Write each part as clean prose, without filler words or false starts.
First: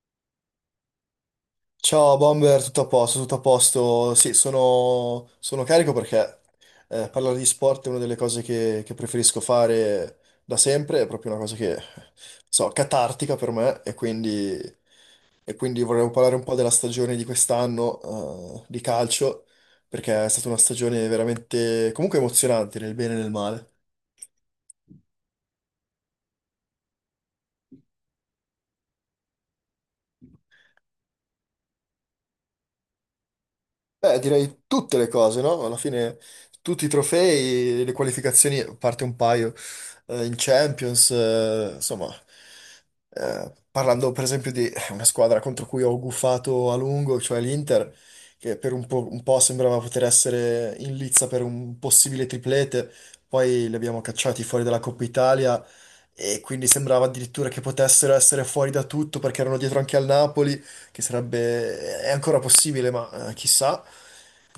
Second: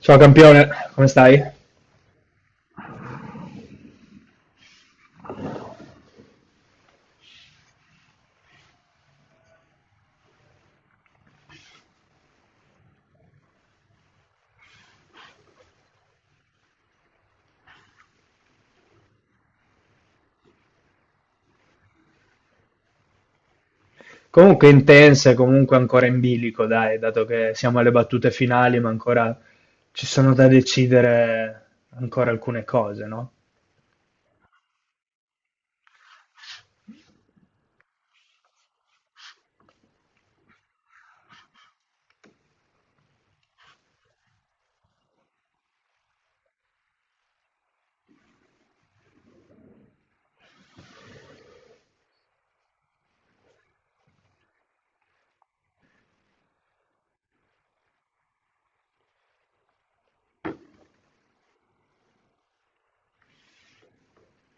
Ciao campione, come stai? Ciao Bomber, tutto a posto, tutto a posto. Sì, sono carico perché parlare di sport è una delle cose che preferisco fare da sempre, è proprio una cosa che, so, catartica per me e quindi vorrei parlare un po' della stagione di quest'anno di calcio, perché è stata una stagione veramente comunque emozionante nel bene e nel male. Comunque intense, comunque ancora in bilico, dai, dato che siamo alle battute finali, ma ancora ci sono da decidere ancora alcune cose, no? Beh, direi tutte le cose, no? Alla fine tutti i trofei, le qualificazioni, a parte un paio, in Champions, insomma, parlando per esempio di una squadra contro cui ho gufato a lungo, cioè l'Inter, che per un po' sembrava poter essere in lizza per un possibile triplete, poi li abbiamo cacciati fuori dalla Coppa Italia e quindi sembrava addirittura che potessero essere fuori da tutto perché erano dietro anche al Napoli che sarebbe, è ancora possibile, ma chissà.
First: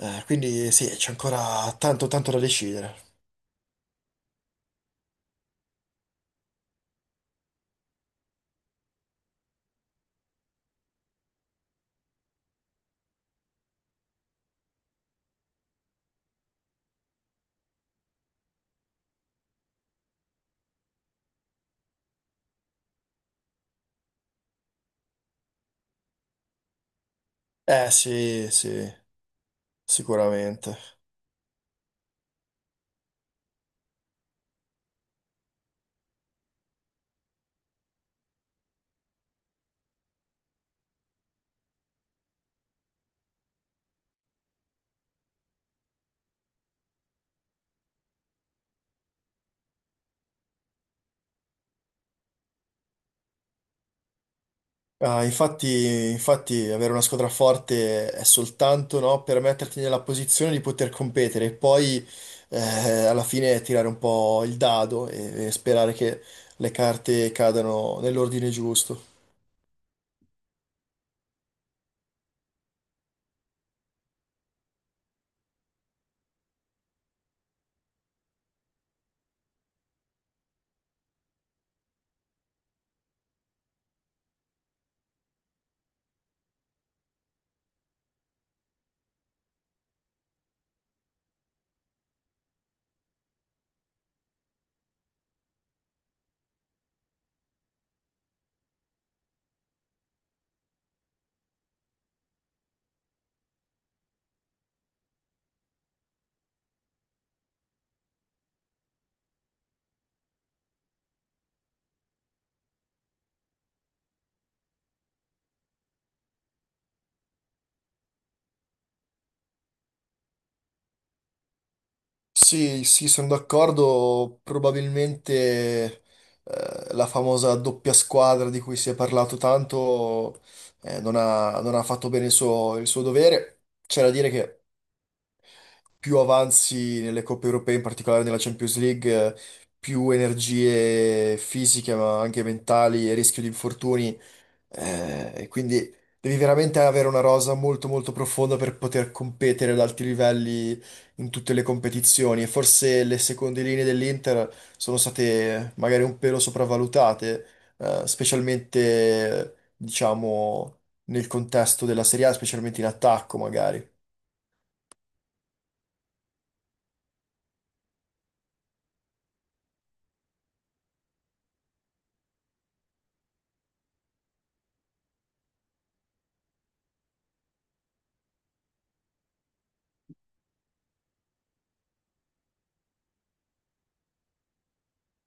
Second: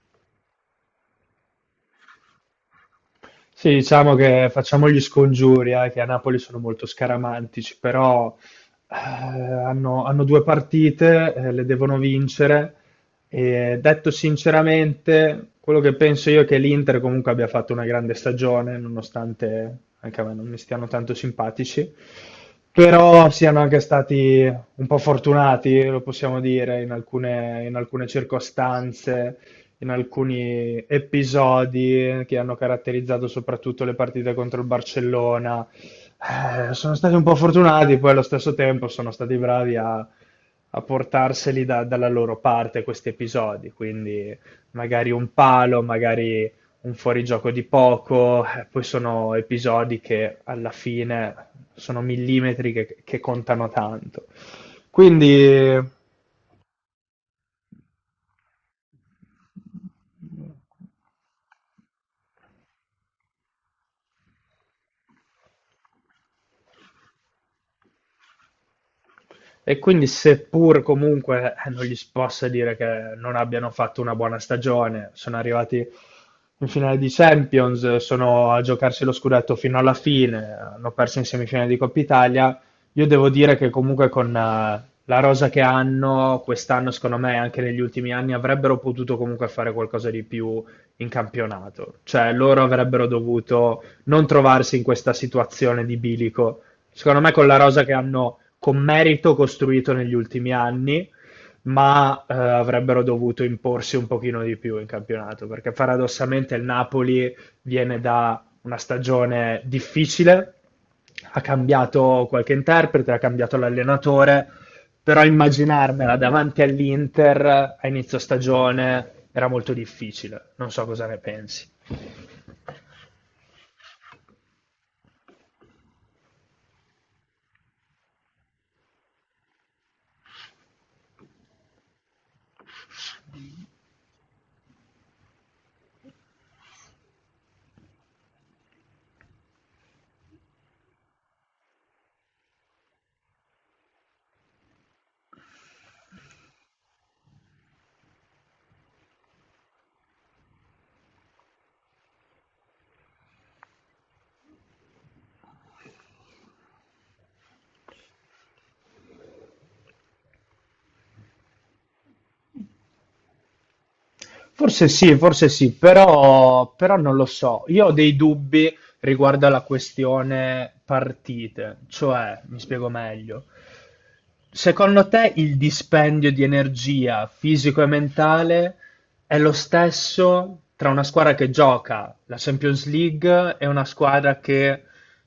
Quindi sì, c'è ancora tanto da decidere. Sì, diciamo che facciamo gli scongiuri, che a Napoli sono molto scaramantici, però hanno, hanno due partite, le devono vincere. E detto sinceramente, quello che penso io è che l'Inter comunque abbia fatto una grande stagione, nonostante anche a me non mi stiano tanto simpatici, però siano anche stati un po' fortunati, lo possiamo dire, in alcune, in Eh alcune sì, sì, circostanze in sicuramente. alcuni episodi che hanno caratterizzato soprattutto le partite contro il Barcellona. Sono stati un po' fortunati, poi allo stesso tempo sono stati bravi a portarseli dalla loro parte questi episodi, quindi magari un palo, magari un fuorigioco di poco, poi sono episodi che alla fine sono millimetri che contano tanto. Ah, Quindi infatti avere una squadra forte è soltanto, no, per metterti nella posizione di poter competere e poi eh, alla fine tirare un po' il dado e sperare che le carte cadano nell'ordine giusto. e quindi, seppur comunque non gli si possa dire che non abbiano fatto una buona stagione, sono arrivati in finale di Champions, sono a giocarsi lo scudetto fino alla fine, hanno perso in semifinale di Coppa Italia. Io devo dire che comunque con la rosa che hanno quest'anno, secondo me, anche negli ultimi anni, avrebbero potuto comunque fare qualcosa di più in campionato. Cioè, loro avrebbero dovuto non trovarsi in questa situazione di bilico secondo me con la rosa che hanno con merito costruito negli ultimi anni, ma avrebbero dovuto imporsi un pochino di più in campionato, perché paradossalmente il Napoli viene da una stagione difficile, ha cambiato qualche interprete, ha cambiato l'allenatore, però immaginarmela davanti all'Inter a inizio stagione era molto difficile. Non so cosa ne pensi. Sì, sì, sono d'accordo. Probabilmente la famosa doppia squadra di cui si è parlato tanto non ha fatto bene il suo dovere. C'è da dire che più avanzi nelle coppe europee, in particolare nella Champions League, più energie fisiche, ma anche mentali e rischio di infortuni e quindi devi veramente avere una rosa molto molto profonda per poter competere ad alti livelli in tutte le competizioni. E forse le seconde linee dell'Inter sono state magari un pelo sopravvalutate, specialmente diciamo nel contesto della Serie A, specialmente in attacco magari. Forse sì, però, però non lo so. Io ho dei dubbi riguardo alla questione partite, cioè, mi spiego meglio. Secondo te il dispendio di energia fisico e mentale è lo stesso tra una squadra che gioca la Champions League e una squadra che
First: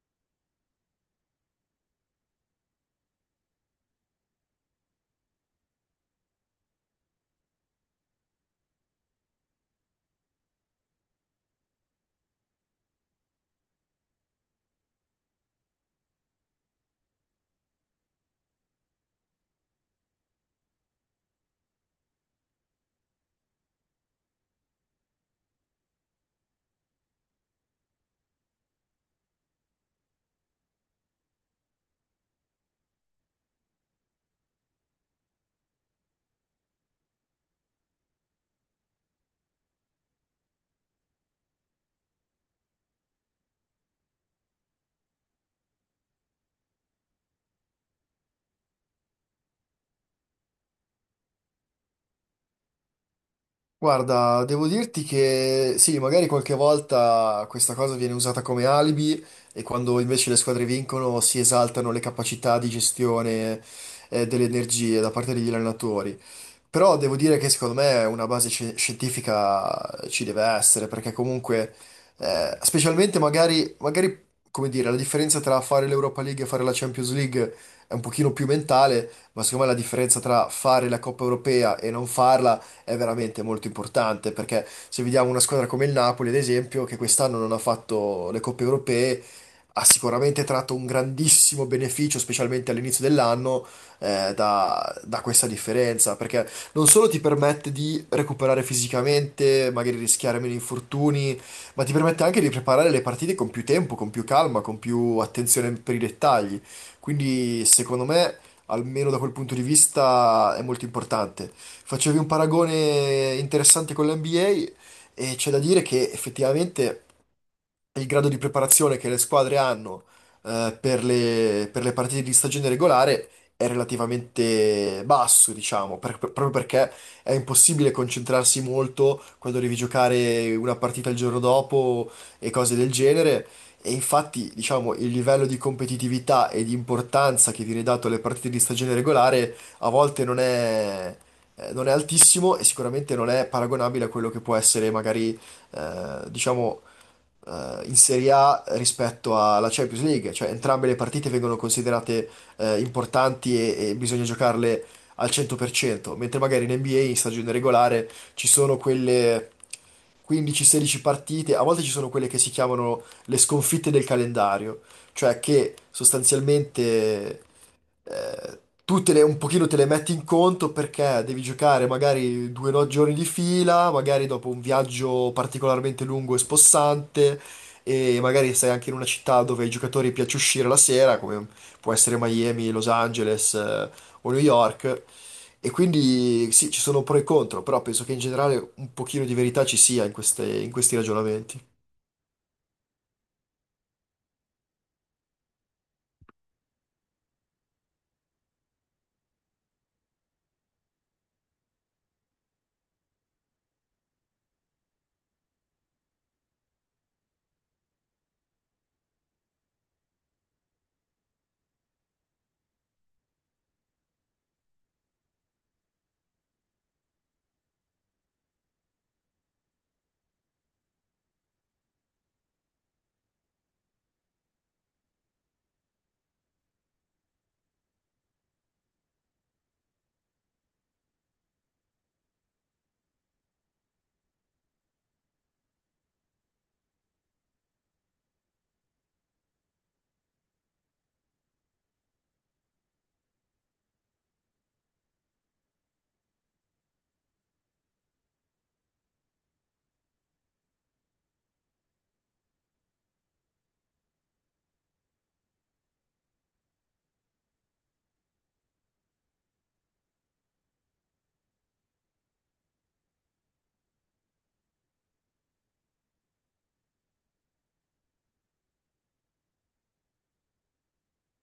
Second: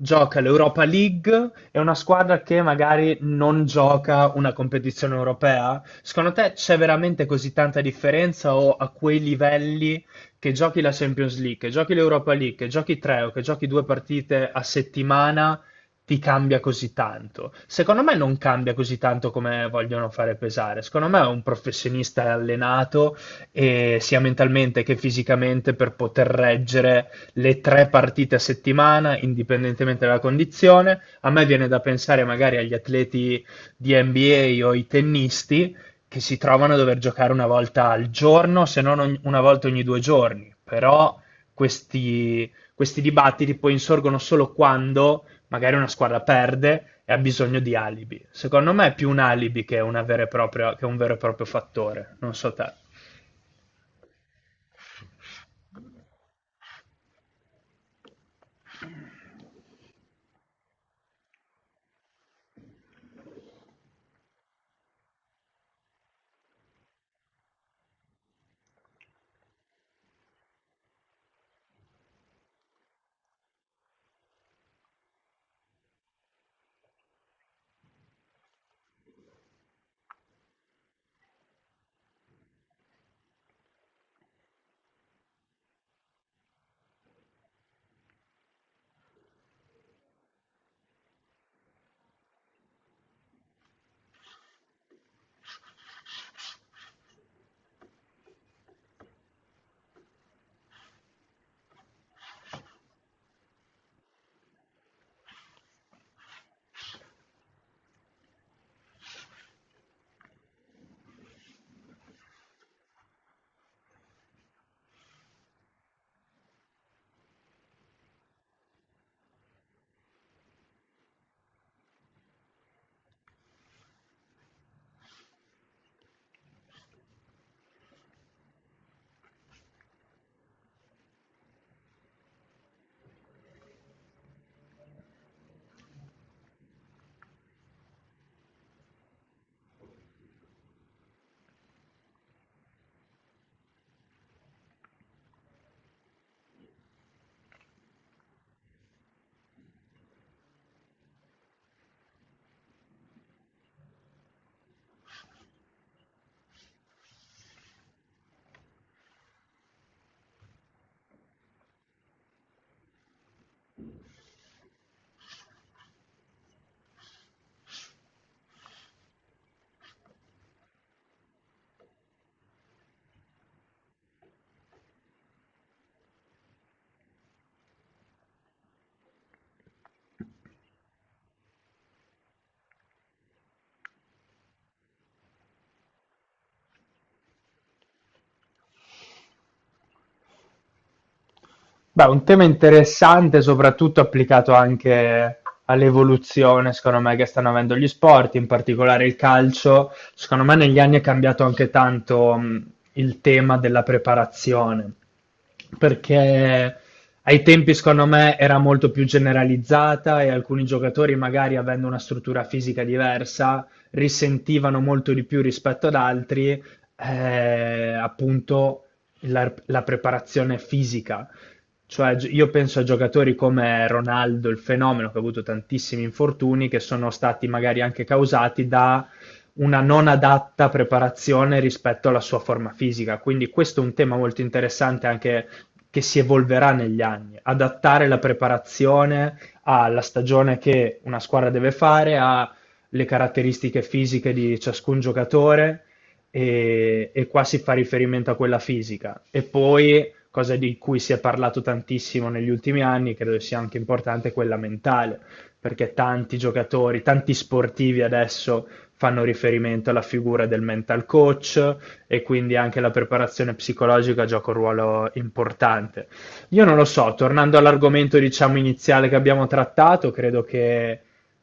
gioca l'Europa League, è una squadra che magari non gioca una competizione europea. Secondo te c'è veramente così tanta differenza o a quei livelli che giochi la Champions League, che giochi l'Europa League, che giochi tre o che giochi due partite a settimana, ti cambia così tanto? Secondo me non cambia così tanto come vogliono fare pesare. Secondo me è un professionista è allenato e sia mentalmente che fisicamente per poter reggere le tre partite a settimana, indipendentemente dalla condizione. A me viene da pensare magari agli atleti di NBA o ai tennisti che si trovano a dover giocare una volta al giorno, se non una volta ogni due giorni. Però questi dibattiti poi insorgono solo quando magari una squadra perde e ha bisogno di alibi. Secondo me è più un alibi che, una vera e propria- che un vero e proprio fattore. Non so te. Guarda, devo dirti che sì, magari qualche volta questa cosa viene usata come alibi e quando invece le squadre vincono si esaltano le capacità di gestione delle energie da parte degli allenatori. Però devo dire che secondo me una base scientifica ci deve essere, perché comunque, specialmente magari, come dire, la differenza tra fare l'Europa League e fare la Champions League è un pochino più mentale, ma secondo me la differenza tra fare la Coppa Europea e non farla è veramente molto importante, perché se vediamo una squadra come il Napoli, ad esempio, che quest'anno non ha fatto le Coppe Europee, ha sicuramente tratto un grandissimo beneficio, specialmente all'inizio dell'anno da questa differenza, perché non solo ti permette di recuperare fisicamente, magari rischiare meno infortuni, ma ti permette anche di preparare le partite con più tempo, con più calma, con più attenzione per i dettagli. Quindi, secondo me, almeno da quel punto di vista, è molto importante. Facevi un paragone interessante con l'NBA e c'è da dire che effettivamente il grado di preparazione che le squadre hanno per per le partite di stagione regolare è relativamente basso, diciamo, proprio perché è impossibile concentrarsi molto quando devi giocare una partita il giorno dopo e cose del genere. E infatti, diciamo, il livello di competitività e di importanza che viene dato alle partite di stagione regolare a volte non è altissimo e sicuramente non è paragonabile a quello che può essere magari diciamo, in Serie A rispetto alla Champions League, cioè entrambe le partite vengono considerate importanti e bisogna giocarle al 100%, mentre magari in NBA in stagione regolare ci sono quelle 15-16 partite, a volte ci sono quelle che si chiamano le sconfitte del calendario, cioè che sostanzialmente eh, tu un pochino te le metti in conto perché devi giocare magari due no- giorni di fila, magari dopo un viaggio particolarmente lungo e spossante, e magari sei anche in una città dove ai giocatori piace uscire la sera, come può essere Miami, Los Angeles, o New York. E quindi sì, ci sono pro e contro, però penso che in generale un pochino di verità ci sia in in questi ragionamenti. Beh, un tema interessante, soprattutto applicato anche all'evoluzione, secondo me, che stanno avendo gli sport, in particolare il calcio. Secondo me negli anni è cambiato anche tanto, il tema della preparazione, perché ai tempi, secondo me, era molto più generalizzata e alcuni giocatori, magari avendo una struttura fisica diversa, risentivano molto di più rispetto ad altri, appunto la preparazione fisica. Cioè, io penso a giocatori come Ronaldo, il fenomeno, che ha avuto tantissimi infortuni, che sono stati magari anche causati da una non adatta preparazione rispetto alla sua forma fisica. Quindi questo è un tema molto interessante anche che si evolverà negli anni. Adattare la preparazione alla stagione che una squadra deve fare, alle caratteristiche fisiche di ciascun giocatore e qua si fa riferimento a quella fisica. E poi cosa di cui si è parlato tantissimo negli ultimi anni, credo sia anche importante quella mentale, perché tanti giocatori, tanti sportivi adesso fanno riferimento alla figura del mental coach e quindi anche la preparazione psicologica gioca un ruolo importante. Io non lo so, tornando all'argomento diciamo iniziale che abbiamo trattato, credo che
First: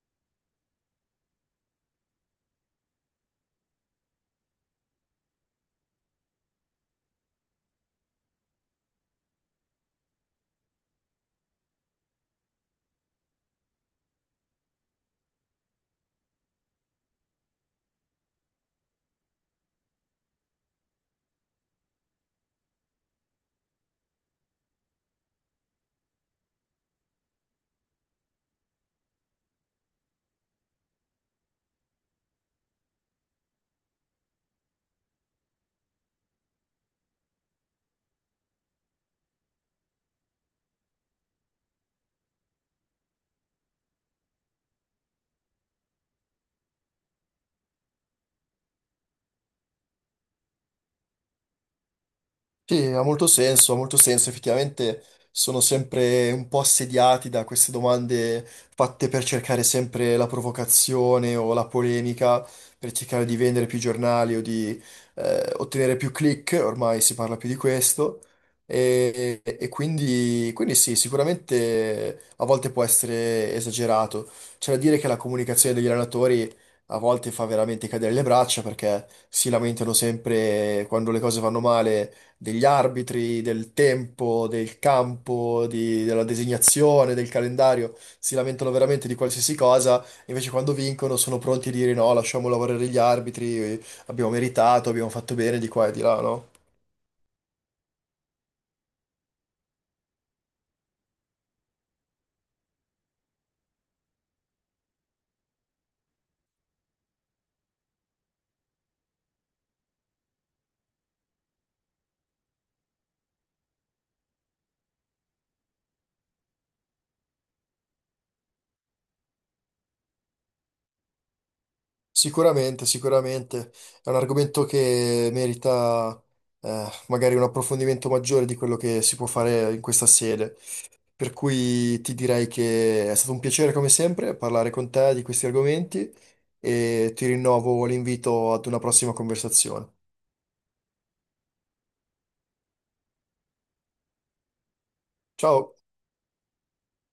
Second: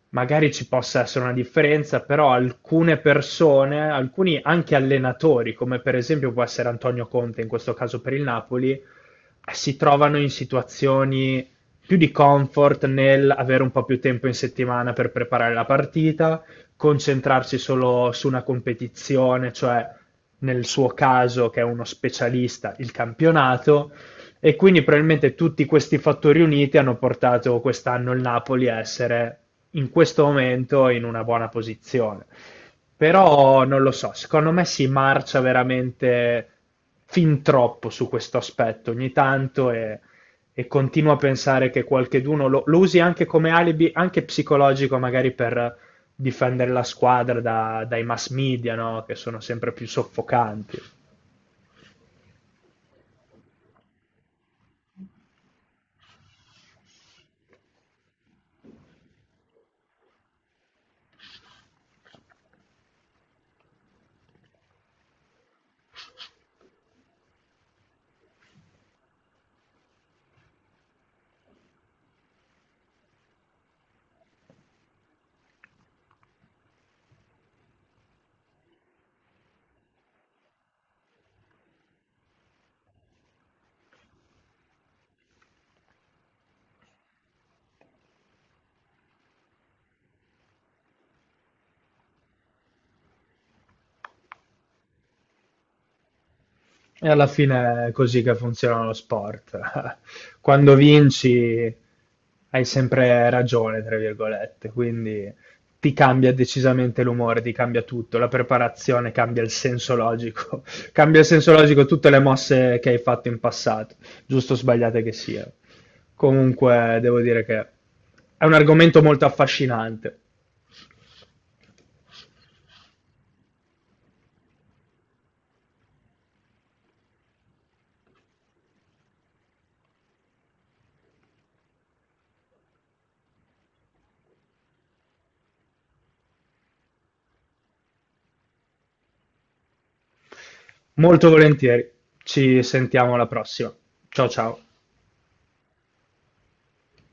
magari ci possa essere una differenza, però alcune persone, alcuni anche allenatori, come per esempio può essere Antonio Conte in questo caso per il Napoli, si trovano in situazioni più di comfort nel avere un po' più tempo in settimana per preparare la partita, concentrarsi solo su una competizione, cioè nel suo caso che è uno specialista, il campionato, e quindi probabilmente tutti questi fattori uniti hanno portato quest'anno il Napoli a essere in questo momento in una buona posizione. Però non lo so, secondo me si marcia veramente fin troppo su questo aspetto ogni tanto e continuo a pensare che qualcheduno lo usi anche come alibi, anche psicologico, magari per difendere la squadra dai mass media, no? Che sono sempre più soffocanti. Sì, ha molto senso, ha molto senso. Effettivamente sono sempre un po' assediati da queste domande fatte per cercare sempre la provocazione o la polemica, per cercare di vendere più giornali o di ottenere più click, ormai si parla più di questo. Quindi sì, sicuramente a volte può essere esagerato. C'è da dire che la comunicazione degli allenatori a volte fa veramente cadere le braccia perché si lamentano sempre quando le cose vanno male degli arbitri, del tempo, del campo, della designazione, del calendario, si lamentano veramente di qualsiasi cosa, invece quando vincono sono pronti a dire no, lasciamo lavorare gli arbitri, abbiamo meritato, abbiamo fatto bene di qua e di là, no? E alla fine è così che funziona lo sport. Quando vinci hai sempre ragione, tra virgolette, quindi ti cambia decisamente l'umore, ti cambia tutto, la preparazione cambia il senso logico, cambia il senso logico tutte le mosse che hai fatto in passato, giusto o sbagliate che siano. Comunque devo dire che è un argomento molto affascinante. Sicuramente, sicuramente è un argomento che merita magari un approfondimento maggiore di quello che si può fare in questa sede. Per cui ti direi che è stato un piacere come sempre parlare con te di questi argomenti e ti rinnovo l'invito ad una prossima conversazione. Molto volentieri. Ci sentiamo alla prossima. Ciao ciao. Ciao!